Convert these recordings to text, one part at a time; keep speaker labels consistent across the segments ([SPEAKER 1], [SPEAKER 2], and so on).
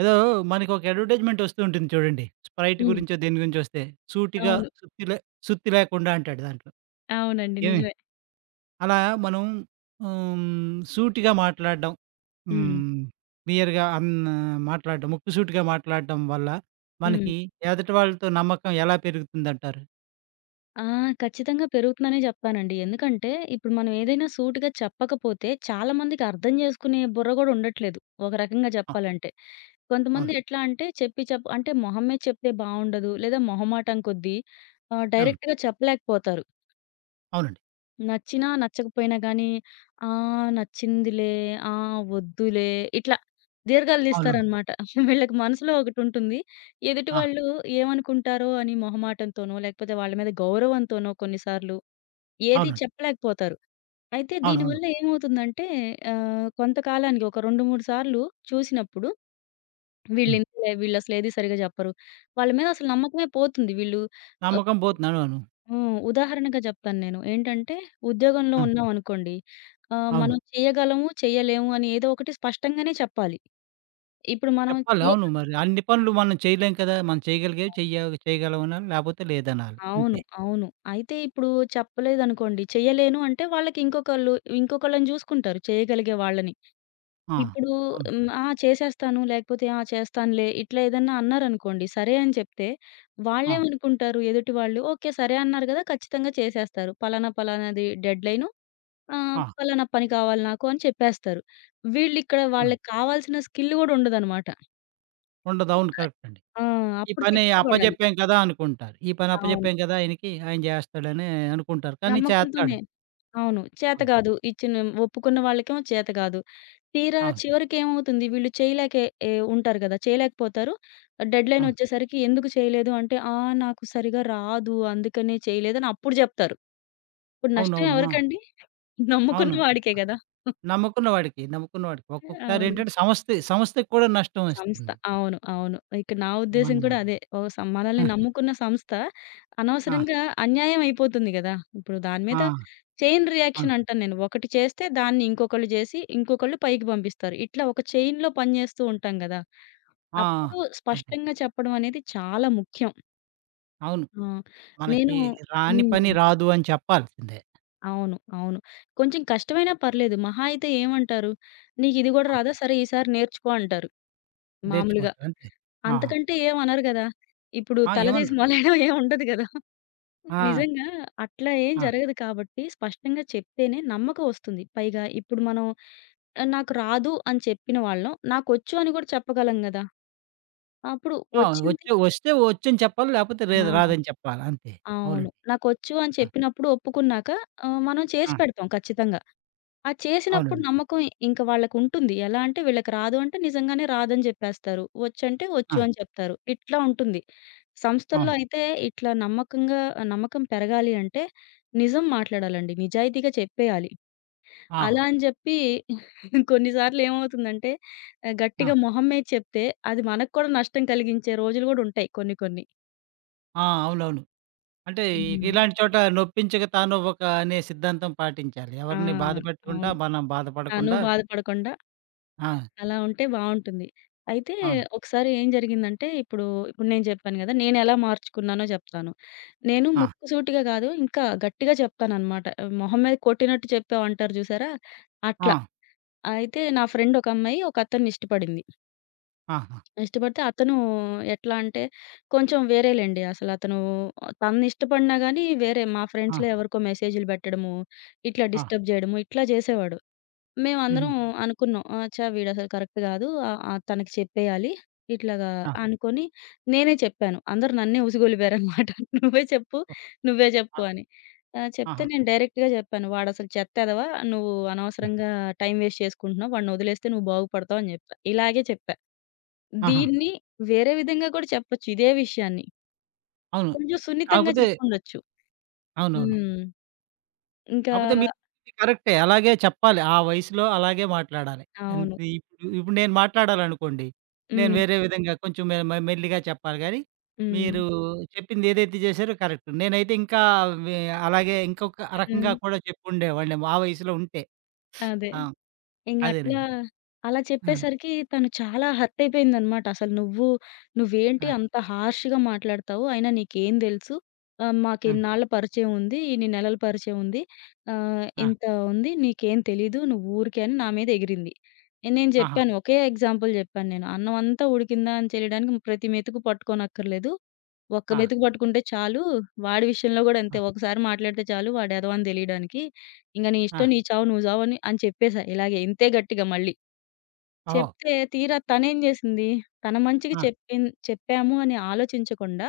[SPEAKER 1] ఏదో మనకొక అడ్వర్టైజ్‌మెంట్ వస్తూ ఉంటుంది చూడండి. స్ప్రైట్
[SPEAKER 2] హ్మ్.
[SPEAKER 1] గురించో దేని గురించో వస్తే, సూటిగా
[SPEAKER 2] అవును.
[SPEAKER 1] సుత్తి లే సుత్తి లేకుండా అంటాడు దాంట్లో.
[SPEAKER 2] అవునండి.
[SPEAKER 1] ఏమి
[SPEAKER 2] నిజమే.
[SPEAKER 1] అలా మనం హ్మ్, సూటిగా మాట్లాడడం,
[SPEAKER 2] హ్మ్.
[SPEAKER 1] హ్మ్, క్లియర్‌గా అన్ మాట్లాడడం, ముక్కుసూటిగా మాట్లాడడం వల్ల
[SPEAKER 2] హ్మ్.
[SPEAKER 1] మనకి ఎదుటి వాళ్ళతో నమ్మకం ఎలా పెరుగుతుందంటారు?
[SPEAKER 2] ఆ! ఖచ్చితంగా పెరుగుతుందనే జెప్తానండి. ఎందుకంటే, ఇప్పుడు మనం ఏదైనా సూటిగా చెప్పకపోతే చాలా మందికి అర్థం జేసుకునే బుర్ర గూడా ఉండట్లేదు. ఒక రకంగా
[SPEAKER 1] ఆ!
[SPEAKER 2] జెప్పాలంటే. కొంతమంది
[SPEAKER 1] అవును.
[SPEAKER 2] ఎట్లా అంటే చెప్పి చెప్ప అంటే మొహం మీద చెప్తే బావుండదు. లేదా మొహమాటం కొద్దీ
[SPEAKER 1] అవును.
[SPEAKER 2] డైరెక్ట్‌గా చెప్పలేకపోతారు.
[SPEAKER 1] అవునండి.
[SPEAKER 2] నచ్చినా, నచ్చకపోయినా గానీ, "ఆ! నచ్చిందిలే. ఆ! వద్దులే." ఇట్లా దీర్ఘాలు
[SPEAKER 1] అవునవును.
[SPEAKER 2] దీస్తారనమాట. వీళ్ళకి మనసులో ఒకటుంటుంది. ఎదుటి
[SPEAKER 1] ఆ!
[SPEAKER 2] వాళ్ళు ఏమనుకుంటారో అని మొహమాటంతోనో, లేకపోతే వాళ్ళ మీద గౌరవంతోనో కొన్నిసార్లు ఏది
[SPEAKER 1] అవునండి.
[SPEAKER 2] చెప్పలేకపోతారు. అయితే
[SPEAKER 1] అవునవును.
[SPEAKER 2] దీనివల్ల ఏమవుతుందంటే కొంతకాలానికి ఒక 2, 3 సార్లు చూసినప్పుడు
[SPEAKER 1] హ్మ్.
[SPEAKER 2] వీళ్ళింతలే, వీళ్ళసలేది సరిగ్గా జెప్పరు. వాళ్ళ మీద అసలు నమ్మకమే పోతుంది. వీళ్ళు
[SPEAKER 1] నమ్మకం పోతుంది. అవునవును.
[SPEAKER 2] హ్మ్. ఉదాహరణగా జెప్తాను నేను. ఏంటంటే, ఉద్యోగంలో
[SPEAKER 1] ఆ!
[SPEAKER 2] ఉన్నామనుకోండి,
[SPEAKER 1] అవును.
[SPEAKER 2] మనం చేయగలము, చేయలేము అని ఏదో ఒకటి స్పష్టంగానే చెప్పాలి. ఇప్పుడు మనం
[SPEAKER 1] చెప్పాలి.
[SPEAKER 2] చేయ
[SPEAKER 1] అవును. మరి అన్ని పనులు మనం చేయలేం కదా! మనం చేయగలిగేవి చేయగలమనాలి. లేపోతే లేదనాలి.
[SPEAKER 2] అవును.
[SPEAKER 1] అంతే.
[SPEAKER 2] అవును. అయితే ఇప్పుడు చెప్పలేదనుకోండి, చెయ్యలేను అంటే వాళ్ళకి ఇంకొకళ్ళు ఇంకొకళ్ళని జూసుకుంటారు చేయగలిగే వాళ్ళని.
[SPEAKER 1] ఆ!
[SPEAKER 2] ఇప్పుడు
[SPEAKER 1] అవును.
[SPEAKER 2] హ్మ్. ఆ! చేసేస్తాను లేకపోతే ఆ! చేస్తానులే ఇట్లా ఏదన్నా అన్నారనుకోండి, సరే అని చెప్తే
[SPEAKER 1] ఆ!
[SPEAKER 2] వాళ్ళేమనుకుంటారు ఎదుటి వాళ్ళు, ఓకే. సరే అన్నారు గదా! ఖచ్చితంగా చేసేస్తారు. పలానా పలానాది డెడ్‌లైను ఆ!
[SPEAKER 1] ఆ!
[SPEAKER 2] పలానా పని కావాలి నాకు అని చెప్పేస్తారు. వీళ్ళిక్కడ
[SPEAKER 1] అవును.
[SPEAKER 2] వాళ్ళకి కావాల్సిన స్కిల్ గూడా ఉండదనమాట.
[SPEAKER 1] ఉండదు. అవును. కరెక్ట్ అండి.
[SPEAKER 2] ఆ!
[SPEAKER 1] ఈ
[SPEAKER 2] అప్పుడు
[SPEAKER 1] పని
[SPEAKER 2] తిప్పలు పడాలి.
[SPEAKER 1] అప్పజెప్పాం కదా! అనుకుంటారు. ఈ పని
[SPEAKER 2] అవును.
[SPEAKER 1] అప్పజెప్పాం కదా! ఆయనకి ఆయన జేస్తాడని అనుకుంటారు. కానీ చేతకాడు.
[SPEAKER 2] నమ్మకంతోనే. అవును. చేత
[SPEAKER 1] అవును.
[SPEAKER 2] గాదు. ఇచ్చిన ఒప్పుకున్న వాళ్ళకేమో చేత గాదు. తీరా
[SPEAKER 1] అవును.
[SPEAKER 2] చివరికేమవుతుంది వీళ్ళు చేయలేకే ఏ ఉంటారు గదా! చేయలేకపోతారు. డెడ్‌లైన్
[SPEAKER 1] అవును.
[SPEAKER 2] ఒచ్చేసరికి ఎందుకు చేయలేదు అంటే, "ఆ! నాకు సరిగా రాదు. అందుకనే చేయలేదు" అని అప్పుడు జెప్తారు. ఇప్పుడు నష్టం
[SPEAKER 1] అవునవును. ఆ!
[SPEAKER 2] ఎవరికండి? నమ్ముకున్న
[SPEAKER 1] అవును.
[SPEAKER 2] వాడికే గదా!
[SPEAKER 1] నమ్ముకున్న వాడికి, నమ్ముకున్న వాడికి.
[SPEAKER 2] అవును.
[SPEAKER 1] ఒక్కొక్కసారేంటంటే సంస్థ సంస్థకి కూడా నష్టం
[SPEAKER 2] సంస్థ.
[SPEAKER 1] వస్తుంది.
[SPEAKER 2] అవును. అవును. ఇక నా ఉద్దేశ్యం
[SPEAKER 1] మనం
[SPEAKER 2] కూడా అదే. ఓ సం మనల్ని
[SPEAKER 1] ఆ!
[SPEAKER 2] నమ్ముకున్న సంస్థ
[SPEAKER 1] ఆ!
[SPEAKER 2] అనవసరంగా అన్యాయం అయిపోతుంది గదా! ఇప్పుడు దాని
[SPEAKER 1] ఆ!
[SPEAKER 2] మీద చైన్ రియాక్షన్
[SPEAKER 1] అవును.
[SPEAKER 2] అంటాను నేను. ఒకటి చేస్తే దాన్ని ఇంకొకళ్ళు జేసి, ఇంకొకళ్ళు పైకి పంపిస్తారు. ఇట్లా ఒక చైన్‌లో పని జేస్తూ ఉంటాం గదా!
[SPEAKER 1] ఆ! ఆ!
[SPEAKER 2] అప్పుడు
[SPEAKER 1] అంతే.
[SPEAKER 2] స్పష్టంగా చెప్పడం అనేది చాలా ముఖ్యం.
[SPEAKER 1] అవును.
[SPEAKER 2] ఆ! నేను
[SPEAKER 1] మనకి రాని పని
[SPEAKER 2] హ్మ్.
[SPEAKER 1] రాదు అని చెప్పాల్సిందే.
[SPEAKER 2] అవును. అవును. కొంచెం కష్టమైనా పర్లేదు. మహా అయితే ఏమంటారు? "నీకిది గూడా
[SPEAKER 1] ఆ!
[SPEAKER 2] రాదా? సరే ఈసారి నేర్చుకో" అంటారు మామూలుగా.
[SPEAKER 1] నేర్చుకోవచ్చు అంతే. ఆహా!
[SPEAKER 2] అంతకంటే ఏమనరు గదా! ఇప్పుడు
[SPEAKER 1] ఆ!
[SPEAKER 2] తలదీసి
[SPEAKER 1] ఏమనరు.
[SPEAKER 2] మొలేయడం ఏం ఉండదు గదా!
[SPEAKER 1] ఆ!
[SPEAKER 2] నిజంగా అట్లా ఏం
[SPEAKER 1] ఆ!
[SPEAKER 2] జరగదు కాబట్టి స్పష్టంగా చెప్తేనే నమ్మకం ఒస్తుంది. పైగా ఇప్పుడు మనం నాకు రాదు అని చెప్పిన వాళ్ళం, నాకొచ్చు అని గూడా చెప్పగలం గదా! అప్పుడు
[SPEAKER 1] ఆ!
[SPEAKER 2] వచ్చింది
[SPEAKER 1] వచ్చి వస్తే వచ్చని చెప్పాలి. లేకపోతే
[SPEAKER 2] ఆ!
[SPEAKER 1] లేదు రాదని చెప్పాలి అంతే.
[SPEAKER 2] అవును.
[SPEAKER 1] అవునండి.
[SPEAKER 2] నాకొచ్చు అని
[SPEAKER 1] ఆ!
[SPEAKER 2] చెప్పినప్పుడు ఒప్పుకున్నాక మనం చేసి
[SPEAKER 1] ఆ!
[SPEAKER 2] పెడతాం ఖచ్చితంగా. ఆ! చేసినప్పుడు
[SPEAKER 1] అవునండి.
[SPEAKER 2] నమ్మకం ఇంక వాళ్ళకుంటుంది. ఎలా అంటే వీళ్ళకి రాదు అంటే నిజంగానే రాదని జెప్పేస్తారు. వచ్చంటే వచ్చు
[SPEAKER 1] ఆ!
[SPEAKER 2] అని చెప్తారు. ఇట్లా ఉంటుంది. సంస్థల్లో
[SPEAKER 1] అవును.
[SPEAKER 2] అయితే ఇట్లా నమ్మకంగా నమ్మకం పెరగాలి అంటే నిజం మాట్లాడాలండి. నిజాయితీగా చెప్పేయాలి.
[SPEAKER 1] ఆ!
[SPEAKER 2] అలా అని జెప్పి కొన్ని సార్లు ఏమవుతుందంటే
[SPEAKER 1] ఆ!
[SPEAKER 2] గట్టిగా మొహం మీద చెప్తే అది మనకు కూడా నష్టం కలిగించే రోజులు గూడా ఉంటాయి కొన్ని కొన్ని.
[SPEAKER 1] ఆ! అవునవును. అంటే
[SPEAKER 2] హ్మ్.
[SPEAKER 1] ఇలాంటి చోట నొప్పించక తానొవ్వక అనే సిద్ధాంతం పాటించాలి.
[SPEAKER 2] ఆ!
[SPEAKER 1] ఎవరిని బాధ పెట్టకుండా
[SPEAKER 2] అవును.
[SPEAKER 1] మనం
[SPEAKER 2] తను
[SPEAKER 1] బాధపడకుండా
[SPEAKER 2] బాధపడకుండా
[SPEAKER 1] ఆ!
[SPEAKER 2] అలా ఉంటే బావుంటుంది. అయితే
[SPEAKER 1] అవును.
[SPEAKER 2] ఒకసారి ఏం జరిగిందంటే ఇప్పుడు నేను జెప్పాను గదా! నేనెలా మార్చుకున్నానో జెప్తాను. నేను
[SPEAKER 1] ఆ!
[SPEAKER 2] ముక్కుసూటిగా గాదు ఇంకా గట్టిగా చెప్తాననమాట. మొహం మీద కొట్టినట్టు చెప్పావంటారు జూసారా?
[SPEAKER 1] ఆ!
[SPEAKER 2] అట్లా. అయితే నా ఫ్రెండ్ ఒక అమ్మాయి ఒక అతన్ని ఇష్టపడింది.
[SPEAKER 1] ఆహా!
[SPEAKER 2] ఇష్టపడితే అతను ఎట్లా అంటే కొంచెం వేరేలెండి. అసలతను తననిష్టపడినా గానీ వేరే మా
[SPEAKER 1] ఆ!
[SPEAKER 2] ఫ్రెండ్స్‌లో ఎవరికో మెసేజ్‌లు బెట్టడము, ఇట్లా
[SPEAKER 1] ఆ!
[SPEAKER 2] డిస్టర్బ్ జేయడము ఇట్లా జేసేవాడు.
[SPEAKER 1] హుహు.
[SPEAKER 2] మేమందరం అనుకున్నాం. ఆ! ఛా! వీడసలు కరెక్ట్ గాదు. ఆహ్, ఆహ్, తనకి చెప్పేయాలి. ఇట్లాగా
[SPEAKER 1] ఆ!
[SPEAKER 2] అనుకోని నేనే చెప్పాను. అందరూ నన్నే ఉసిగొలిపారనమాట. "నువ్వే చెప్పు, నువ్వే చెప్పు" అని. చెప్తే
[SPEAKER 1] ఆహా!
[SPEAKER 2] నేను డైరెక్ట్‌గా చెప్పాను. "వాడసలు చెత్త ఎదవ. నువ్వు
[SPEAKER 1] హ్మ్.
[SPEAKER 2] అనవసరంగా టైం వేస్ట్ చేసుకుంటున్నావు. వాడినొదిలేస్తే నువ్వు బాగుపడతావు" అని చెప్పా. ఇలాగే చెప్పా.
[SPEAKER 1] ఆహా!
[SPEAKER 2] దీన్ని వేరే విధంగా కూడా చెప్పొచ్చు ఇదే విషయాన్ని.
[SPEAKER 1] అవును.
[SPEAKER 2] కొంచెం సున్నితంగా
[SPEAKER 1] కాకపోతే
[SPEAKER 2] చెప్పుండొచ్చు.
[SPEAKER 1] అవునవును.
[SPEAKER 2] హ్మ్. ఇంకా
[SPEAKER 1] కాకపోతే మీరు చెప్పింది కరెక్టే. అలాగే చెప్పాలి. ఆ వయసులో అలాగే మాట్లాడాలి. ఎంత
[SPEAKER 2] అవును.
[SPEAKER 1] ఇప్పుడు ఇప్పుడు నేను మాట్లాడాలనుకోండి. నేను
[SPEAKER 2] హ్మ్.
[SPEAKER 1] వేరే విధంగా కొంచెం మె మె మెల్లిగా చెప్పాలి గానీ,
[SPEAKER 2] హ్మ్.
[SPEAKER 1] మీరు చెప్పింది ఏదైతే చేశారో కరెక్ట్. నేనైతే ఇంకా వె అలాగే ఇంకొక రకంగా
[SPEAKER 2] హ్మ్.
[SPEAKER 1] కూడా చెప్పుండేవాడినేమో ఆ వయసులో ఉంటే.
[SPEAKER 2] అదే.
[SPEAKER 1] ఆ!
[SPEAKER 2] ఇంగట్లా,
[SPEAKER 1] అదేనండి.
[SPEAKER 2] అలా
[SPEAKER 1] ఆ!
[SPEAKER 2] చెప్పేసరికి తను చాలా హర్ట్ అయిపోయిందనమాట. అసలు నువ్వేంటి
[SPEAKER 1] ఆ!
[SPEAKER 2] అంత హార్ష్‌గా మాట్లాడతావు? అయినా నీకేం తెలుసు?
[SPEAKER 1] ఆ!
[SPEAKER 2] మాకిన్నాళ్ళ పరిచయం ఉంది. ఇన్ని నెలల పరిచయం ఉంది.
[SPEAKER 1] ఆ!
[SPEAKER 2] ఇంత ఉంది. నీకేం తెలీదు. నువ్వు ఊరికే" అని నా మీద ఎగిరింది. నేను
[SPEAKER 1] ఆహా!
[SPEAKER 2] చెప్పాను. ఒకే ఎగ్జాంపుల్ చెప్పాను నేను. "అన్నం అంతా ఉడికిందా అని తెలియడానికి ప్రతి మెతుకు పట్టుకోనక్కర్లేదు. ఒక్క
[SPEAKER 1] ఆ!
[SPEAKER 2] వెతుకు పట్టుకుంటే చాలు. వాడి విషయంలో గూడా
[SPEAKER 1] ఆ!
[SPEAKER 2] అంతే. ఒకసారి మాట్లాడితే చాలు వాడు ఎదవ అని దెలియడానికి. ఇంగ నీ
[SPEAKER 1] ఆ!
[SPEAKER 2] ఇష్టం నీ చావు నువ్వు చావని అని అని చెప్పేసా ఇలాగే ఇంతే గట్టిగా మళ్ళీ.
[SPEAKER 1] ఓహో!
[SPEAKER 2] చెప్తే తీరా తనేం జేసింది, తన మంచికి
[SPEAKER 1] ఆ!
[SPEAKER 2] చెప్పాము అని ఆలోచించకుండా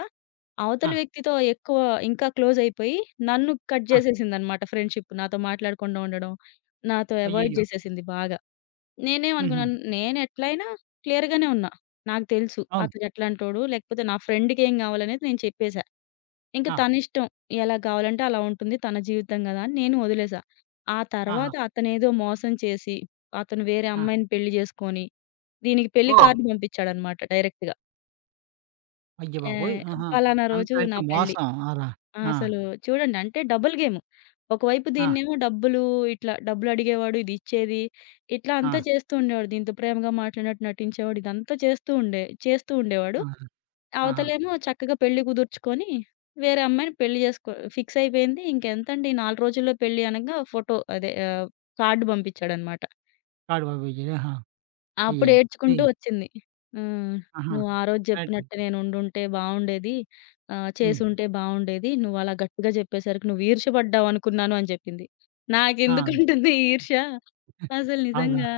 [SPEAKER 2] అవతల
[SPEAKER 1] ఆ!
[SPEAKER 2] వ్యక్తితో ఎక్కువ ఇంకా క్లోజ్ అయిపోయి నన్ను కట్
[SPEAKER 1] ఆ!
[SPEAKER 2] జేసేసిందనమాట ఫ్రెండ్‌షిప్. నాతో మాట్లాడకుండా ఉండడం, నాతో అవాయిడ్
[SPEAKER 1] అయ్యయ్యో!
[SPEAKER 2] జేసేసింది బాగా.
[SPEAKER 1] హుహు.
[SPEAKER 2] నేనేమనుకున్నాను నేనెట్లైనా క్లియర్‌గానే ఉన్నా. నాకు తెలుసు
[SPEAKER 1] అవును.
[SPEAKER 2] అతను ఎట్లాంటోడు లేకపోతే నా ఫ్రెండ్‌కేం గావాలనేది నేను చెప్పేసా. ఇంక
[SPEAKER 1] ఆ!
[SPEAKER 2] తనిష్టం. ఎలా కావాలంటే అలా ఉంటుంది. తన జీవితం గదా! అని నేను వదిలేసా. ఆ
[SPEAKER 1] ఆహా!
[SPEAKER 2] తర్వాత అతనేదో మోసం చేసి, అతను వేరే
[SPEAKER 1] ఆ!
[SPEAKER 2] అమ్మాయిని పెళ్లి జేసుకొని, దీనికి పెళ్లి
[SPEAKER 1] ఓహ్!
[SPEAKER 2] కార్డ్ పంపించాడన్నమాట డైరెక్ట్‌గా.
[SPEAKER 1] అయ్యబాబోయ్!
[SPEAKER 2] ఆహ్,
[SPEAKER 1] ఆహా!
[SPEAKER 2] పలానా
[SPEAKER 1] అంత
[SPEAKER 2] రోజు నా
[SPEAKER 1] అంటే
[SPEAKER 2] పెళ్లి.
[SPEAKER 1] మోసం. అలా.
[SPEAKER 2] ఆ!
[SPEAKER 1] ఆ!
[SPEAKER 2] అసలు చూడండి అంటే డబుల్ గేమ్. ఒకవైపు
[SPEAKER 1] ఆ!
[SPEAKER 2] దీన్నేమో డబ్బులు ఇట్లా డబ్బులడిగేవాడు, ఇది ఇచ్చేది, ఇట్లా
[SPEAKER 1] ఆ!
[SPEAKER 2] అంతా చేస్తూ ఉండేవాడు. దీంతో ప్రేమగా మాట్లాడినట్టు నటించేవాడు. ఇదంతా చేస్తూ ఉండేవాడు.
[SPEAKER 1] ఆ! ఆహా!
[SPEAKER 2] అవతలేమో చక్కగా పెళ్లి కుదుర్చుకొని, వేరే అమ్మాయిని పెళ్లి జేసుకో ఫిక్స్ అయిపోయింది. ఇంకెంతండి 4 రోజుల్లో పెళ్లి అనంగా ఫోటో అదే కార్డ్ పంపించాడన్నమాట.
[SPEAKER 1] కాడుబాబు విజయ్. ఆహా!
[SPEAKER 2] అప్పుడు
[SPEAKER 1] అయ్యయ్యో! అది
[SPEAKER 2] ఏడ్చుకుంటూ వచ్చింది. హ్మ్.
[SPEAKER 1] ఆహా!
[SPEAKER 2] "నువ్వు ఆ రోజు
[SPEAKER 1] 30.
[SPEAKER 2] జెప్పినట్టు నేను ఉండుంటే బావుండేది.
[SPEAKER 1] హ్మ్.
[SPEAKER 2] చేసుంటే బావుండేది. నువ్వు అలా గట్టిగా జెప్పేసరికి నువ్వు ఈర్ష్య పడ్డావనుకున్నాను" అని జెప్పింది.
[SPEAKER 1] ఆ!
[SPEAKER 2] నాకెందుకుంటుంది ఈర్ష్య? అసలు
[SPEAKER 1] అవునా!
[SPEAKER 2] నిజంగా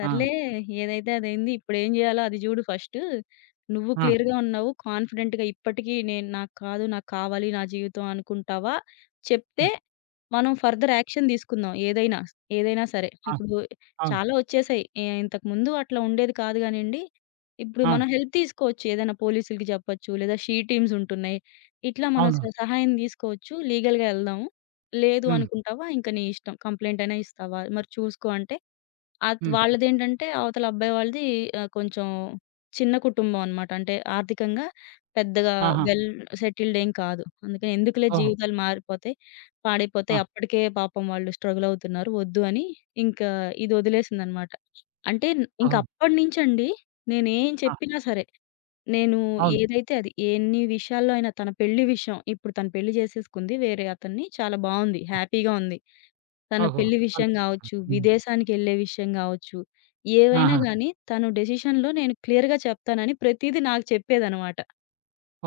[SPEAKER 1] ఆ!
[SPEAKER 2] ఏదైతే అదైంది. ఇప్పుడేం జేయాలో అది జూడు ఫస్టు. నువ్వు
[SPEAKER 1] ఆ!
[SPEAKER 2] క్లియర్‌గా ఉన్నావు. కాన్ఫిడెంట్‌గా ఇప్పటికి నేను నాకు కాదు, నాకు కావాలి నా జీవితం అనుకుంటావా? చెప్తే
[SPEAKER 1] హ్మ్.
[SPEAKER 2] మనం ఫర్దర్ యాక్షన్ తీసుకుందాం ఏదైనా. ఏదైనా సరే.
[SPEAKER 1] ఆ!
[SPEAKER 2] ఇప్పుడు
[SPEAKER 1] అవును.
[SPEAKER 2] చాలా వచ్చేసాయి. ఏ ఇంతకుముందు అట్లా ఉండేది కాదు గానండి. ఇప్పుడు
[SPEAKER 1] ఆ!
[SPEAKER 2] మనం హెల్ప్ తీసుకోవచ్చు. ఏదైనా పోలీసులకి చెప్పొచ్చు. లేదా షీ టీమ్స్ ఉంటున్నాయి. ఇట్లా మనం
[SPEAKER 1] అవును.
[SPEAKER 2] సహాయం తీసుకోవచ్చు. లీగల్‌గా ఎళ్దాము. లేదు
[SPEAKER 1] హ్మ్.
[SPEAKER 2] అనుకుంటావా? ఇంక నీ ఇష్టం. కంప్లెయింట్ అయినా ఇస్తావా? మరి చూసుకో అంటే
[SPEAKER 1] హ్మ్.
[SPEAKER 2] వాళ్ళదేంటంటే అవతల అబ్బాయి వాళ్ళది కొంచెం చిన్న కుటుంబం అనమాట. అంటే ఆర్థికంగా పెద్దగా
[SPEAKER 1] ఆహా!
[SPEAKER 2] వెల్ సెటిల్డ్ ఏం కాదు. అందుకని ఎందుకులే
[SPEAKER 1] ఓహో!
[SPEAKER 2] జీవితాలు మారిపోతాయి,
[SPEAKER 1] ఆ!
[SPEAKER 2] పాడైపోతాయి. అప్పటికే పాపం వాళ్ళు స్ట్రగుల్ అవుతున్నారు. వద్దు అని ఇంకా ఇది వదిలేసిందనమాట. అంటే ఇంక
[SPEAKER 1] ఓహో!
[SPEAKER 2] అప్పటినుంచండి నేనేం
[SPEAKER 1] ఆ!
[SPEAKER 2] చెప్పినా సరే, నేను
[SPEAKER 1] అవును.
[SPEAKER 2] ఏదైతే అది ఎన్ని విషయాల్లో అయినా తన పెళ్లి విషయం ఇప్పుడు తను పెళ్లి చేసేసుకుంది వేరే అతన్ని. చాలా బావుంది.
[SPEAKER 1] ఆ!
[SPEAKER 2] హ్యాపీగా ఉంది. తన
[SPEAKER 1] ఓహో!
[SPEAKER 2] పెళ్లి విషయం
[SPEAKER 1] సంతోషం.
[SPEAKER 2] గావచ్చు,
[SPEAKER 1] హ్మ్.
[SPEAKER 2] విదేశానికెళ్ళే విషయం గావచ్చు, ఏవైనా
[SPEAKER 1] ఆహా!
[SPEAKER 2] గానీ తను డెసిషన్‌లో నేను క్లియర్‌గా చెప్తానని ప్రతీదీ నాకు చెప్పేదనమాట.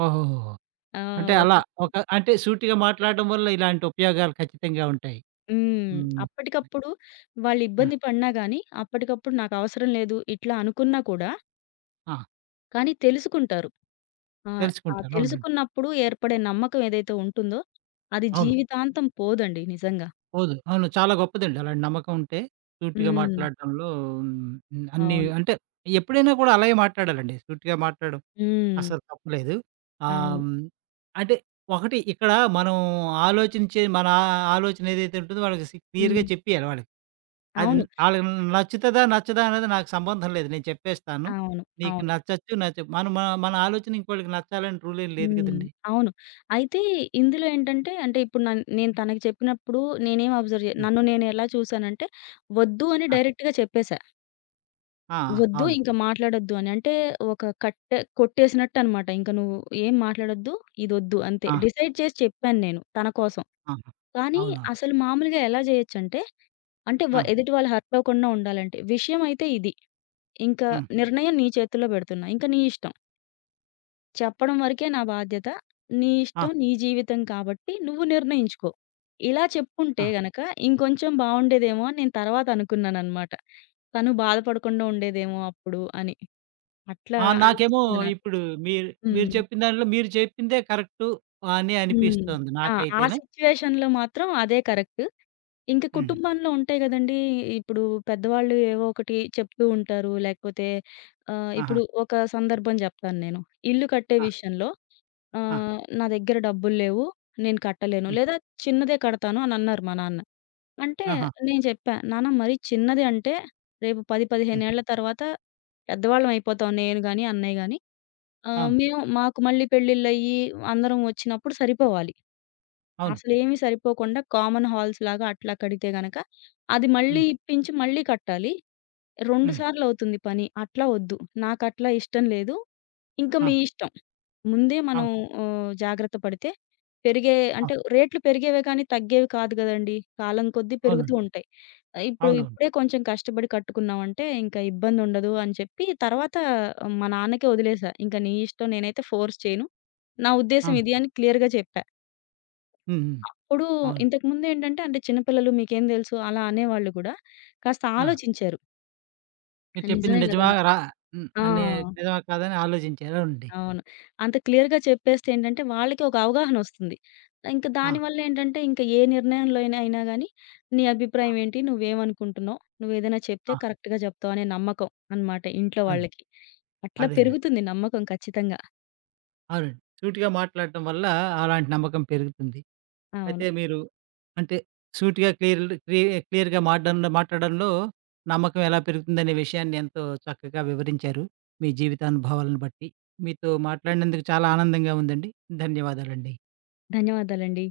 [SPEAKER 1] ఓహోహోహో!
[SPEAKER 2] ఆహ్,
[SPEAKER 1] అంటే
[SPEAKER 2] ఒక
[SPEAKER 1] అలా ఒక అంటే సూటిగా మాట్లాడడం వల్ల ఇలాంటి ఉపయోగాలు ఖచ్చితంగా ఉంటాయి.
[SPEAKER 2] హ్మ్.
[SPEAKER 1] హ్మ్.
[SPEAKER 2] అప్పటికప్పుడు వాళ్ళు
[SPEAKER 1] ఆ!
[SPEAKER 2] ఇబ్బంది పడినా గానీ, అప్పటికప్పుడు నాకవసరం లేదు ఇట్లా అనుకున్నా కూడా,
[SPEAKER 1] ఆ!
[SPEAKER 2] కానీ తెలుసుకుంటారు. ఆహ్, ఆ
[SPEAKER 1] తెలుసుకుంటారు. అవునండి.
[SPEAKER 2] తెలుసుకున్నప్పుడు ఏర్పడే నమ్మకం ఏదైతే ఉంటుందో, అది
[SPEAKER 1] అవును.
[SPEAKER 2] జీవితాంతం పోదండి నిజంగా.
[SPEAKER 1] పోదు. అవును. చాలా గొప్పదండి. అలాంటి నమ్మకం ఉంటే సూటిగా
[SPEAKER 2] హ్మ్.
[SPEAKER 1] మాట్లాడడంలో హ్మ్. అన్నీ
[SPEAKER 2] అవును.
[SPEAKER 1] అంటే ఎప్పుడైనా కూడా అలాగే మాట్లాడాలండి. సూటిగా మాట్లాడడం
[SPEAKER 2] హ్మ్.
[SPEAKER 1] అసలు తప్పులేదు.
[SPEAKER 2] అవును.
[SPEAKER 1] హ్మ్. అంటే ఒకటి ఇక్కడ మనం ఆలోచించే మన ఆలోచన ఏదైతే ఉంటుందో వాళ్ళకి క్లియర్‌గా
[SPEAKER 2] హ్మ్.
[SPEAKER 1] చెప్పియాలి వాళ్ళకి. అది
[SPEAKER 2] అవును.
[SPEAKER 1] ఆళ్ళకి నచ్చుతదా? నచ్చదా? అనేది నాకు సంబంధం లేదు. నేను చెప్పేస్తాను.
[SPEAKER 2] అవును.
[SPEAKER 1] నీకు
[SPEAKER 2] అవును.
[SPEAKER 1] నచ్చొచ్చు మన మన మన ఆలోచన ఇంకోళ్ళకి నచ్చాలని రూల్ ఏం లేదు
[SPEAKER 2] హ్మ్.
[SPEAKER 1] కదండీ!
[SPEAKER 2] అవును. అయితే ఇందులో ఏంటంటే, అంటే ఇప్పుడు నేను తనకి చెప్పినప్పుడు నేనేం అబ్జర్వ్ జే నన్ను నేను ఎలా చూసానంటే, వద్దు అని
[SPEAKER 1] ఆ! ఆ!
[SPEAKER 2] డైరెక్ట్‌గా చెప్పేసా.
[SPEAKER 1] ఆ!
[SPEAKER 2] వద్దు
[SPEAKER 1] అవును.
[SPEAKER 2] ఇంక మాట్లాడొద్దు అని. అంటే ఒక కట్టె కొట్టేసినట్టనమాట. ఇంక నువ్వు ఏం మాట్లాడొద్దు, ఇదొద్దు అంతే.
[SPEAKER 1] ఆ!
[SPEAKER 2] డిసైడ్ చేసి చెప్పాను నేను తన కోసం.
[SPEAKER 1] ఆహా!
[SPEAKER 2] కానీ
[SPEAKER 1] అవునవును.
[SPEAKER 2] అసలు మామూలుగా ఎలా జేయొచ్చంటే, అంటే
[SPEAKER 1] ఆ!
[SPEAKER 2] ఎదుటి వాళ్ళు హర్ట్ అవ్వకుండా ఉండాలంటే, విషయం అయితే ఇది. ఇంక
[SPEAKER 1] హ్మ్.
[SPEAKER 2] నిర్ణయం నీ చేతుల్లో బెడుతున్నా. ఇంక నీ ఇష్టం. చెప్పడం వరకే నా బాధ్యత. నీ
[SPEAKER 1] ఆ!
[SPEAKER 2] ఇష్టం, నీ జీవితం కాబట్టి నువ్వు నిర్ణయించుకో. ఇలా
[SPEAKER 1] ఆ!
[SPEAKER 2] చెప్పుంటే గనక ఇంకొంచెం బావుండేదేమో అని నేను తర్వాత అనుకున్నాననమాట. తను బాధపడకుండా ఉండేదేమో అప్పుడు అని. అట్లా
[SPEAKER 1] ఆ! నాకేమో
[SPEAKER 2] అనిపిస్తుంది నాకు.
[SPEAKER 1] ఇప్పుడు మీరు మీరు
[SPEAKER 2] హ్మ్.
[SPEAKER 1] చెప్పిన దానిలో మీరు చెప్పిందే కరెక్టు అని
[SPEAKER 2] హ్మ్.
[SPEAKER 1] అనిపిస్తోంది
[SPEAKER 2] ఆ! ఆ
[SPEAKER 1] నాకైతేను.
[SPEAKER 2] సిట్యుయేషన్‌లో మాత్రం అదే కరెక్ట్. ఇంక
[SPEAKER 1] హ్మ్.
[SPEAKER 2] కుటుంబంలో ఉంటాయి గదండీ! ఇప్పుడు పెద్దవాళ్ళు ఏవో ఒకటి చెప్తూ ఉంటారు. లేకపోతే
[SPEAKER 1] ఆహా!
[SPEAKER 2] ఇప్పుడు ఒక సందర్భం జెప్తాను నేను. ఇల్లు కట్టే
[SPEAKER 1] ఆ!
[SPEAKER 2] విషయంలో
[SPEAKER 1] ఆ!
[SPEAKER 2] నా దగ్గర డబ్బులు లేవు. నేను కట్టలేను.
[SPEAKER 1] హ్మ్.
[SPEAKER 2] లేదా చిన్నదే కడతాను అని అన్నారు మా నాన్న. అంటే
[SPEAKER 1] ఆహా!
[SPEAKER 2] నేను చెప్పా, "నాన్న మరీ చిన్నది అంటే రేపు 10, 15
[SPEAKER 1] హ్మ్.
[SPEAKER 2] ఏళ్ల తర్వాత పెద్దవాళ్ళం అయిపోతాం నేను గాని, అన్నయ్య గాని.
[SPEAKER 1] అవును.
[SPEAKER 2] మేము మాకు మళ్ళీ పెళ్ళిళ్ళయ్యి అందరం వచ్చినప్పుడు సరిపోవాలి.
[SPEAKER 1] అవును.
[SPEAKER 2] అసలేమీ సరిపోకుండా కామన్ హాల్స్ లాగా అట్లా కడితే గనక అది మళ్ళీ
[SPEAKER 1] హ్మ్.
[SPEAKER 2] ఇప్పించి మళ్ళీ కట్టాలి. 2
[SPEAKER 1] హ్మ్.
[SPEAKER 2] సార్లు అవుతుంది పని. అట్లా వద్దు. నాకట్లా ఇష్టం లేదు. ఇంక
[SPEAKER 1] ఆ!
[SPEAKER 2] మీ ఇష్టం." ముందే మనం
[SPEAKER 1] అవును.
[SPEAKER 2] జాగ్రత్త పడితే పెరిగే అంటే
[SPEAKER 1] అవును.
[SPEAKER 2] రేట్లు పెరిగేవే కానీ తగ్గేవి కాదు గదండీ. కాలం కొద్దీ పెరుగుతూ
[SPEAKER 1] అవునండి.
[SPEAKER 2] ఉంటాయి. ఆహ్, ఇప్పుడు
[SPEAKER 1] అవునవును.
[SPEAKER 2] ఇప్పుడే కొంచెం కష్టపడి కట్టుకున్నామంటే ఇంకా ఇబ్బందుండదు అని చెప్పి తర్వాత ఆ, మా నాన్నకే వదిలేసా. ఇంక నీ ఇష్టం నేనైతే ఫోర్స్ చేయను. నా ఉద్దేశ్యం
[SPEAKER 1] అవును.
[SPEAKER 2] ఇది అని క్లియర్‌గా చెప్పా.
[SPEAKER 1] హ్మ్. హ్మ్.
[SPEAKER 2] అప్పుడు
[SPEAKER 1] అవును.
[SPEAKER 2] ఇంతకుముందేంటంటే అంటే చిన్నపిల్లలు మీకేం దెలుసు అలా అనేవాళ్ళు గూడా కాస్త
[SPEAKER 1] ఆ!
[SPEAKER 2] ఆలోచించారు.
[SPEAKER 1] మీరు చెప్పింది
[SPEAKER 2] నిజమే గదా!
[SPEAKER 1] నిజమా రా హ్మ్.
[SPEAKER 2] ఆ!
[SPEAKER 1] అనే నిజమా కాదా అని ఆలోచించారు. అవునండి.
[SPEAKER 2] అవును. అంత క్లియర్‌గా చెప్పేస్తే ఏంటంటే, వాళ్ళకి ఒక అవగాహనొస్తుంది. ఇంక
[SPEAKER 1] ఆ!
[SPEAKER 2] దానివల్ల ఏంటంటే, ఇంక ఏ నిర్ణయంలో అయినా అయినా గానీ, నీ
[SPEAKER 1] ఆ!
[SPEAKER 2] అభిప్రాయం ఏంటి? నువ్వేమనుకుంటున్నావు? నువ్వేదైనా చెప్తే
[SPEAKER 1] ఆ!
[SPEAKER 2] కరెక్ట్‌గా జెప్తావు అనే నమ్మకం అనమాట ఇంట్లో
[SPEAKER 1] అదే.
[SPEAKER 2] వాళ్ళకి. అట్లా
[SPEAKER 1] అదేనండి.
[SPEAKER 2] పెరుగుతుంది నమ్మకం ఖచ్చితంగా.
[SPEAKER 1] అవునండి. సూటిగా మాట్లాడటం వల్ల అలాంటి నమ్మకం పెరుగుతుంది.
[SPEAKER 2] అవును.
[SPEAKER 1] అయితే మీరు అంటే సూటిగా క్లియర్‌గా మాట్లాడంలో నమ్మకం ఎలా పెరుగుతుందనే విషయాన్ని ఎంతో చక్కగా వివరించారు. మీ జీవితానుభవాలను బట్టి. మీతో మాట్లాడినందుకు చాలా ఆనందంగా ఉందండి. ధన్యవాదాలండి.
[SPEAKER 2] ధన్యవాదాలండి.